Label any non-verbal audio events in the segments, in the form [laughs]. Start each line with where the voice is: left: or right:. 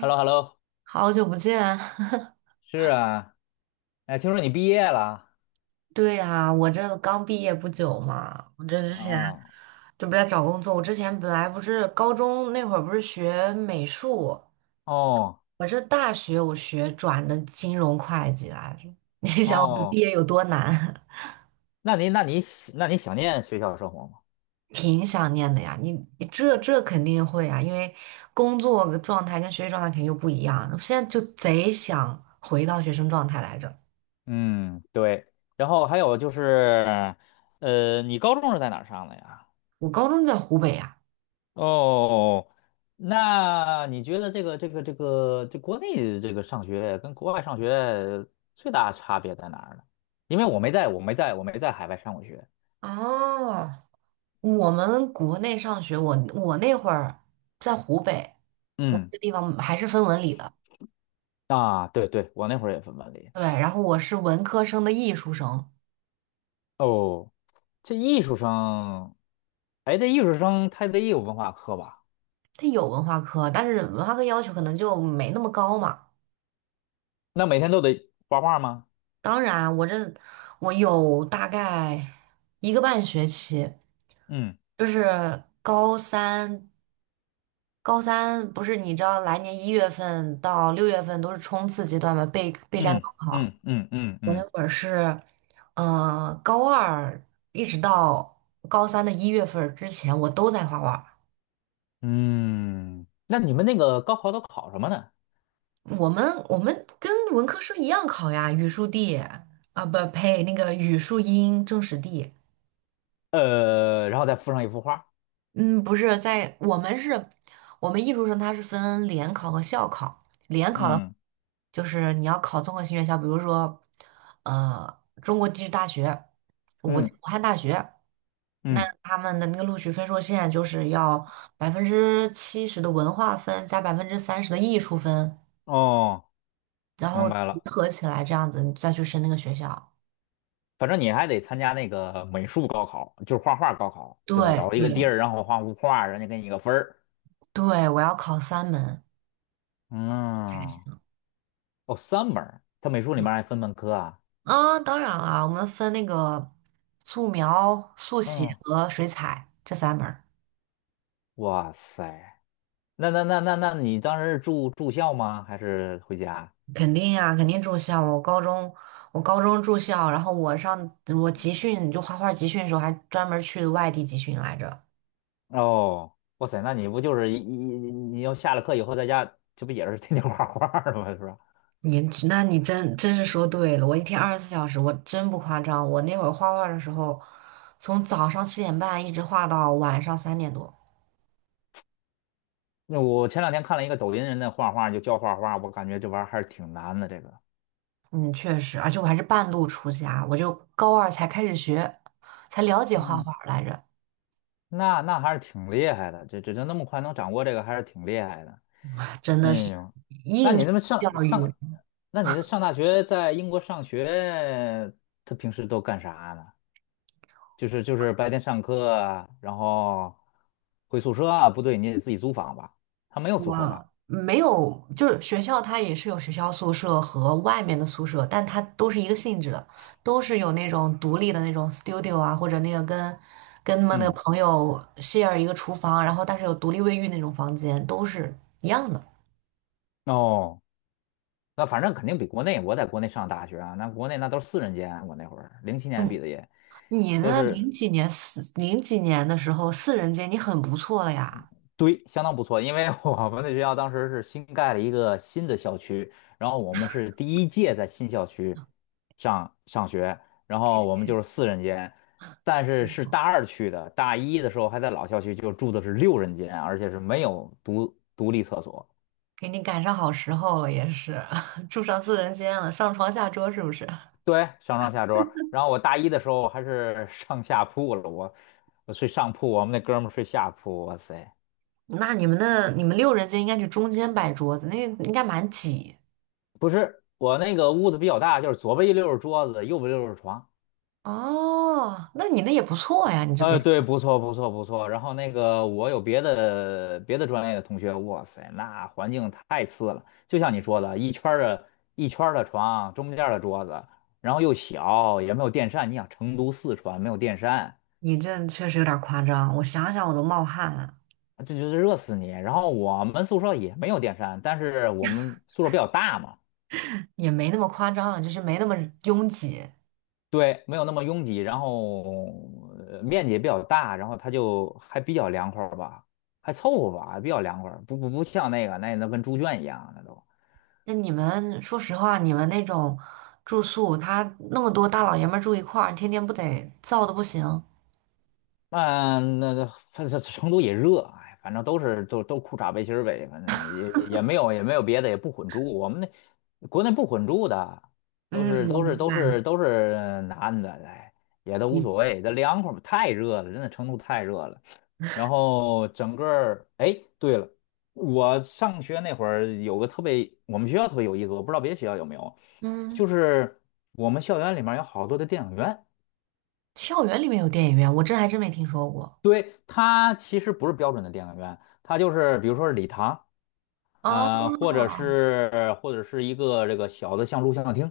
left: H E L L O H E L L O。
right: 好久不见。[laughs]
left: 是啊，哎，听说你毕业了
right: 对呀，我这刚毕业不久嘛，我这之前
left: 啊？
right: 这不在找工作。我之前本来不是高中那会儿不是学美术，
left: 哦
right: 我这大学我学转的金融会计来着。[laughs] 你想我这毕
left: 哦，
right: 业有多难，
left: 那你那你喜那你想念学校生活吗？
right: [laughs] 挺想念的呀。你这肯定会啊，因为工作状态跟学习状态肯定就不一样。我现在就贼想回到学生状态来着。
left: 嗯，对。然后还有就是，你高中是在哪儿上的呀？
right: 我高中就在湖北呀。
left: 哦，那你觉得这个这国内这个上学跟国外上学最大差别在哪儿呢？因为我没在海外上过学。
right: 哦，我们国内上学，我那会儿在湖北，我
left: 嗯
right: 那个地方还是分文理的。
left: 啊，对对，我那会儿也分班里。
right: 对，然后我是文科生的艺术生，
left: 哦，这艺术生，哎，这艺术生他得有文化课吧？
right: 它有文化课，但是文化课要求可能就没那么高嘛。
left: 那每天都得画画吗？
right: 当然，我有大概一个半学期，
left: 嗯
right: 就是高三，高三不是你知道来年一月份到6月份都是冲刺阶段嘛，备战
left: 嗯
right: 高考。
left: 嗯嗯嗯
right: 我那
left: 嗯
right: 会儿是，高二一直到高三的1月份儿之前，我都在画画。
left: 嗯。那你们那个高考都考什么呢？
right: 我们跟文科生一样考呀，语数地啊，不呸，那个语数英政史地。
left: 然后再附上一幅画。
right: 嗯，不是在我们是，我们艺术生他是分联考和校考。联考的话
left: 嗯
right: 就是你要考综合性院校，比如说，中国地质大学、武
left: 嗯
right: 汉大学。那
left: 嗯。
right: 他们的那个录取分数线就是要70%的文化分加30%的艺术分，
left: 哦，
right: 然
left: 明
right: 后
left: 白
right: 集
left: 了。
right: 合起来这样子，你再去申那个学校。
left: 反正你还得参加那个美术高考，就是画画高考，
right: 对
left: 对吧？找一个地
right: 对
left: 儿，然后画幅画，人家给你个分儿。
right: 对，我要考三门才
left: 嗯，
right: 行。
left: 哦，三门儿，他美术里
right: 对
left: 面还分门科啊。
right: 啊，当然了，我们分那个素描、速写
left: 嗯。
right: 和水彩这三门儿。
left: 哇塞，那你当时是住校吗？还是回家？
right: 肯定啊，肯定住校。我高中住校，然后我集训，就画画集训的时候，还专门去外地集训来着。
left: 哦，哇塞，那你不就是你要下了课以后在家，这不也是 [laughs] 天天画画儿的吗？是吧？
right: 你那你真是说对了，我一天24小时，我真不夸张。我那会儿画画的时候，从早上7:30一直画到晚上3点多。
left: 那我前两天看了一个抖音人的画画，就教画画，我感觉这玩意儿还是挺难的。这个，
right: 嗯，确实，而且我还是半路出家，我就高二才开始学，才了解画
left: 嗯，
right: 画来着，
left: 那那还是挺厉害的，这那么快能掌握这个，还是挺厉害的。
right: 真
left: 哎
right: 的是
left: 呦，那
right: 应
left: 你
right: 试
left: 那么
right: 教育。
left: 那你这上大学在英国上学，他平时都干啥呢？就是就是白天上课啊然后回宿舍啊，不对，你得自己租房吧？他没有宿舍吧？
right: 我没有，就是学校它也是有学校宿舍和外面的宿舍，但它都是一个性质的，都是有那种独立的那种 studio 啊，或者那个跟他们那个
left: 嗯，
right: 朋友 share 一个厨房，然后但是有独立卫浴那种房间，都是一样的。
left: 哦，那反正肯定比国内，我在国内上大学啊，那国内那都是四人间，我那会儿零七年
right: 嗯，
left: 毕的业，
right: 你
left: 都
right: 呢？
left: 是
right: 零几年的时候，四人间你很不错了呀。
left: 对，相当不错，因为我们那学校当时是新盖了一个新的校区，然后我们是第一届在新校区上学,然后我们就是四人间，但是是大二去的，大一的时候还在老校区，就住的是六人间，而且是没有独立厕所，
right: 给你赶上好时候了，也是 [laughs] 住上四人间了，上床下桌是不是？
left: 对，上下桌,然后我大一的时候还是上下铺了，我我睡上铺，我们那哥们儿睡下铺，哇塞，
right: 那你们六人间应该去中间摆桌子，那应该蛮挤。
left: 不是，我那个屋子比较大，就是左边一溜儿是桌子，右边一溜儿是床。
right: 哦，那你那也不错呀，你这别，
left: 对，不错，不错，不错。然后那个，我有别的专业的同学，哇塞，那环境太次了。就像你说的，一圈儿的床，中间儿的桌子，然后又小，也没有电扇。你想，成都、四川没有电扇，
right: 你这确实有点夸张，我想想我都冒汗了，
left: 这就是热死你。然后我们宿舍也没有电扇，但是我们宿舍比较大嘛，
right: 也没那么夸张，就是没那么拥挤。
left: 对，没有那么拥挤，然后呃面积也比较大，然后它就还比较凉快儿吧，还凑合吧，还比较凉快儿不像那个那跟猪圈一样，那都。
right: 那你们说实话，你们那种住宿，他那么多大老爷们儿住一块儿，天天不得燥的不行？
left: 那反正成都也热，哎，反正都是都裤衩背心儿呗，反正也没有也没有别的，也不混住。我们那国内不混住的，
right: 嗯，我明白
left: 都是男的，哎，也都无
right: 你。
left: 所谓，这凉快儿吧太热了，真的成都太热了。然后整个儿，哎，对了，我上学那会儿有个特别，我们学校特别有意思，我不知道别的学校有没有，
right: 嗯，嗯，
left: 就是我们校园里面有好多的电影院。
right: 校园里面有电影院，我这还真没听说过。
left: 对，它其实不是标准的电影院，它就是比如说是礼堂，
right: 哦
left: 呃，或者是一个这个小的像录像厅。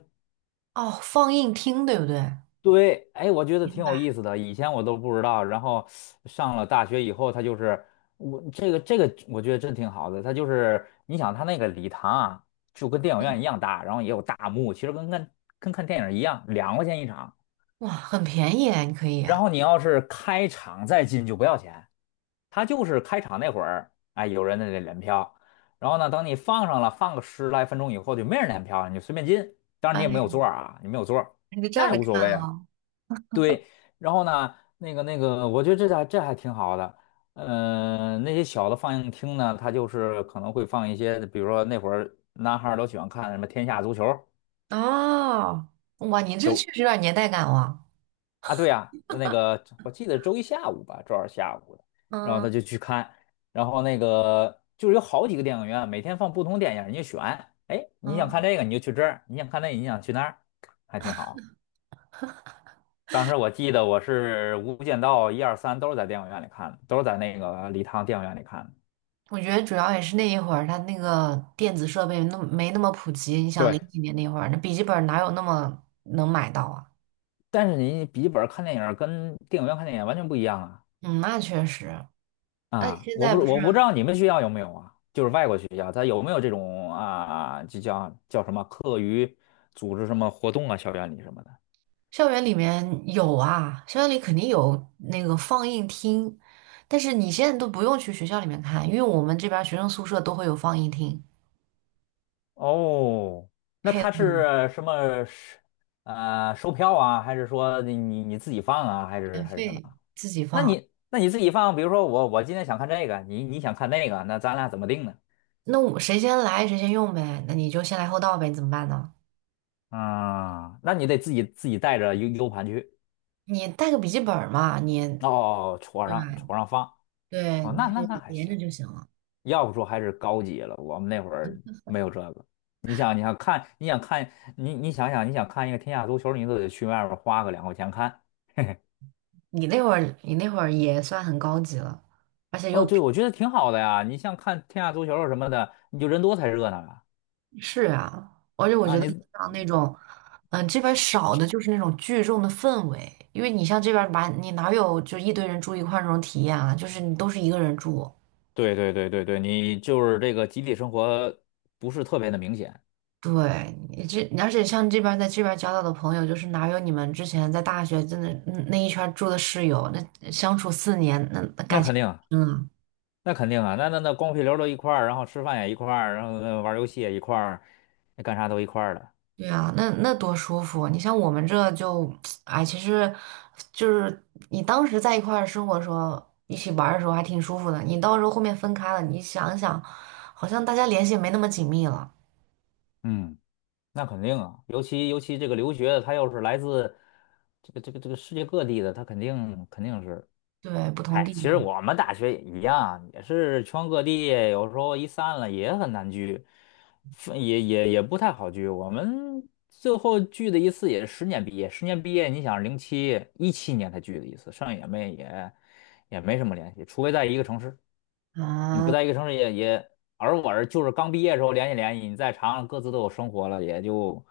right: 哦，放映厅对不对？
left: 对，哎，我觉得挺有意思的，以前我都不知道。然后上了大学以后，它就是我这个，我觉得真挺好的。它就是你想，它那个礼堂啊，就跟电影院一样大，然后也有大幕，其实跟看电影一样，两块钱一场。
right: 哇，很便宜啊，你可以
left: 然
right: 啊。
left: 后你要是开场再进就不要钱。它就是开场那会儿，哎，有人在那连票，然后呢，等你放上了，放个十来分钟以后，就没人连票了，你就随便进。当然
right: 哎，
left: 你也没有座儿啊，你没有座儿，
right: 你就站
left: 那也
right: 着
left: 无所
right: 看
left: 谓啊。
right: 啊、
left: 对，然后呢，那个,我觉得这还这还挺好的。呃，那些小的放映厅呢，它就是可能会放一些，比如说那会儿男孩儿都喜欢看什么《天下足球》
right: 哦，哇，你这
left: 周
right: 确实有点年代感哇。
left: 啊，对呀、那个我记得周一下午吧，周二下午的，然后
right: 嗯
left: 他就去看，然后那个就是有好几个电影院，每天放不同电影，你就选，哎，你想看
right: 嗯，
left: 这个你就去这儿，你想看那个你想去那儿，还挺好。当时我记得我是《无间道》一二三都是在电影院里看的，都是在那个礼堂电影院里看的。
right: 我觉得主要也是那一会儿，它那个电子设备没那么普及。你想零
left: 对，
right: 几年那会儿，那笔记本哪有那么能买到啊？
left: 但是你笔记本看电影儿跟电影院看电影完全不一样啊。
right: 嗯，那确实。那你
left: 啊，
right: 现
left: 我
right: 在
left: 不
right: 不是
left: 我不知道你们学校有没有啊，就是外国学校，它有没有这种啊，就叫什么课余组织什么活动啊，校园里什么的。
right: 校园里面有啊？校园里肯定有那个放映厅，但是你现在都不用去学校里面看，因为我们这边儿学生宿舍都会有放映厅，
left: 哦，那
right: 配
left: 它是
right: 的
left: 什么是呃售票啊，还是说你自己放啊，还是
right: 免
left: 还是什么？
right: 费自己
left: 那
right: 放。
left: 你那你自己放，比如说我今天想看这个，你你想看那个，那咱俩怎么定呢？
right: 那我谁先来谁先用呗，那你就先来后到呗，你怎么办呢？
left: 啊，那你得自己带着 U 盘去，
right: 你带个笔记本儿嘛，你
left: 哦，哦戳
right: 对吧？
left: 上戳上放，
right: 对，
left: 哦，
right: 你
left: 那那
right: 就
left: 那还
right: 连
left: 行。
right: 着就行了。
left: 要不说还是高级了。我们那会儿没有这个。你想，你想看，你想看，你你想想，你想看一个天下足球，你都得去外面花个两块钱看。
right: 你那会儿也算很高级了。而且又
left: 哦，对，
right: 平
left: 我觉得挺好的呀。你像看天下足球什么的，你就人多才热闹啊。
right: 是啊，而且我
left: 啊，
right: 觉得
left: 你
right: 像那种，这边儿少的就是那种聚众的氛围，因为你像这边儿吧，你哪有就一堆人住一块儿那种体验啊？就是你都是一个人住。
left: 对,你就是这个集体生活不是特别的明显。
right: 对，你这而且像这边在这边交到的朋友，就是哪有你们之前在大学真的那一圈儿住的室友，那相处4年，那
left: 那
right: 感
left: 肯
right: 情，
left: 定，
right: 嗯，
left: 那肯定啊，那光屁溜儿都一块儿，然后吃饭也一块儿，然后呃玩儿游戏也一块儿，那干啥都一块儿的。
right: 对啊，那多舒服啊。你像我们这就，[tsk] 哎，其实就是你当时在一块儿生活的时候，一起玩儿的时候还挺舒服的。你到时候后面分开了，你想一想，好像大家联系也没那么紧密了。
left: 嗯。那肯定啊，尤其这个留学的，他又是来自这个世界各地的，他肯定是，
right: 对，不同
left: 嗨，
right: 地
left: 其
right: 域
left: 实
right: 嘛，
left: 我们大学也一样，也是全各地，有时候一散了也很难聚，分也不太好聚。我们最后聚的一次也是十年毕业，十年毕业，你想零七一七年才聚的一次，剩下也没什么联系，除非在一个城市。你不
right: 啊。
left: 在一个城市而我就是刚毕业的时候联系联系，你再长了各自都有生活了，也就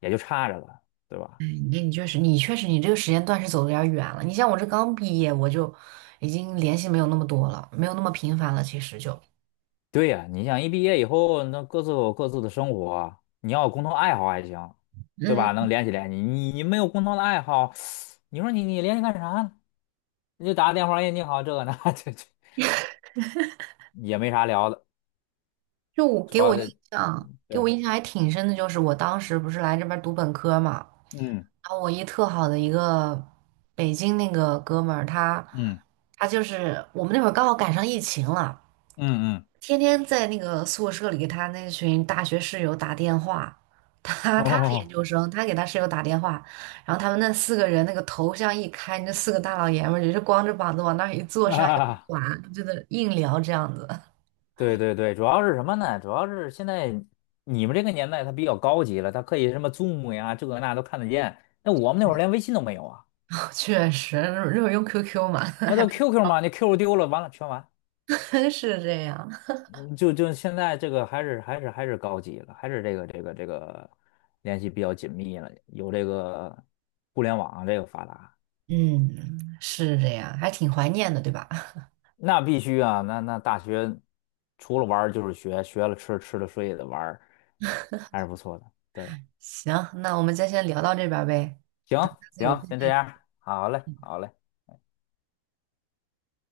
left: 也就差着了，对吧？
right: 你确实，你这个时间段是走的有点儿远了。你像我这刚毕业，我就已经联系没有那么多了，没有那么频繁了。其实就，
left: 对呀，你想一毕业以后，那各自有各自的生活，你要有共同爱好还行，对吧？
right: 嗯，
left: 能联系联系，你没有共同的爱好，你说你联系干啥呢？你就打个电话，哎，你好，这个那 [laughs] 这也没啥聊的，
right: 就我
left: 主
right: 给
left: 要
right: 我印
left: 是
right: 象，给我
left: 对，
right: 印象还挺深的，就是我当时不是来这边儿读本科嘛，
left: 嗯
right: 然后我一特好的一个北京那个哥们儿，他
left: 嗯
right: 他就是我们那会儿刚好赶上疫情了，
left: 嗯嗯，
right: 天天在那个宿舍里给他那群大学室友打电话，
left: [laughs]
right: 他是研
left: 哦
right: 究生，他给他室友打电话，然后他们那四个人那个头像一开，那四个大老爷们儿也是光着膀子往那儿一坐，啥也不
left: 啊。
right: 管，就在那硬聊这样子。
left: 对,主要是什么呢？主要是现在你们这个年代它比较高级了，它可以什么 Zoom 呀，这个那都看得见。那我们那会儿连微信都没有啊，
right: [laughs] 确实，那会儿用 QQ 嘛，[laughs]
left: 啊，
right: 还
left: 都 QQ 嘛，那 QQ 丢了，完了全完。
right: 真是这样。
left: 嗯就就现在这个还是还是高级了，还是这个联系比较紧密了，有这个互联网啊这个发达，
right: 嗯，是这样，还挺怀念的，对吧？[laughs]
left: 那必须啊，那那大学除了玩儿就是学，学了吃，吃了睡也得玩儿还是不错的。对，
right: 行，那我们就先聊到这边儿呗，下
left: 行
right: 次有
left: 行，
right: 空
left: 先这
right: 再。
left: 样，好嘞，好嘞。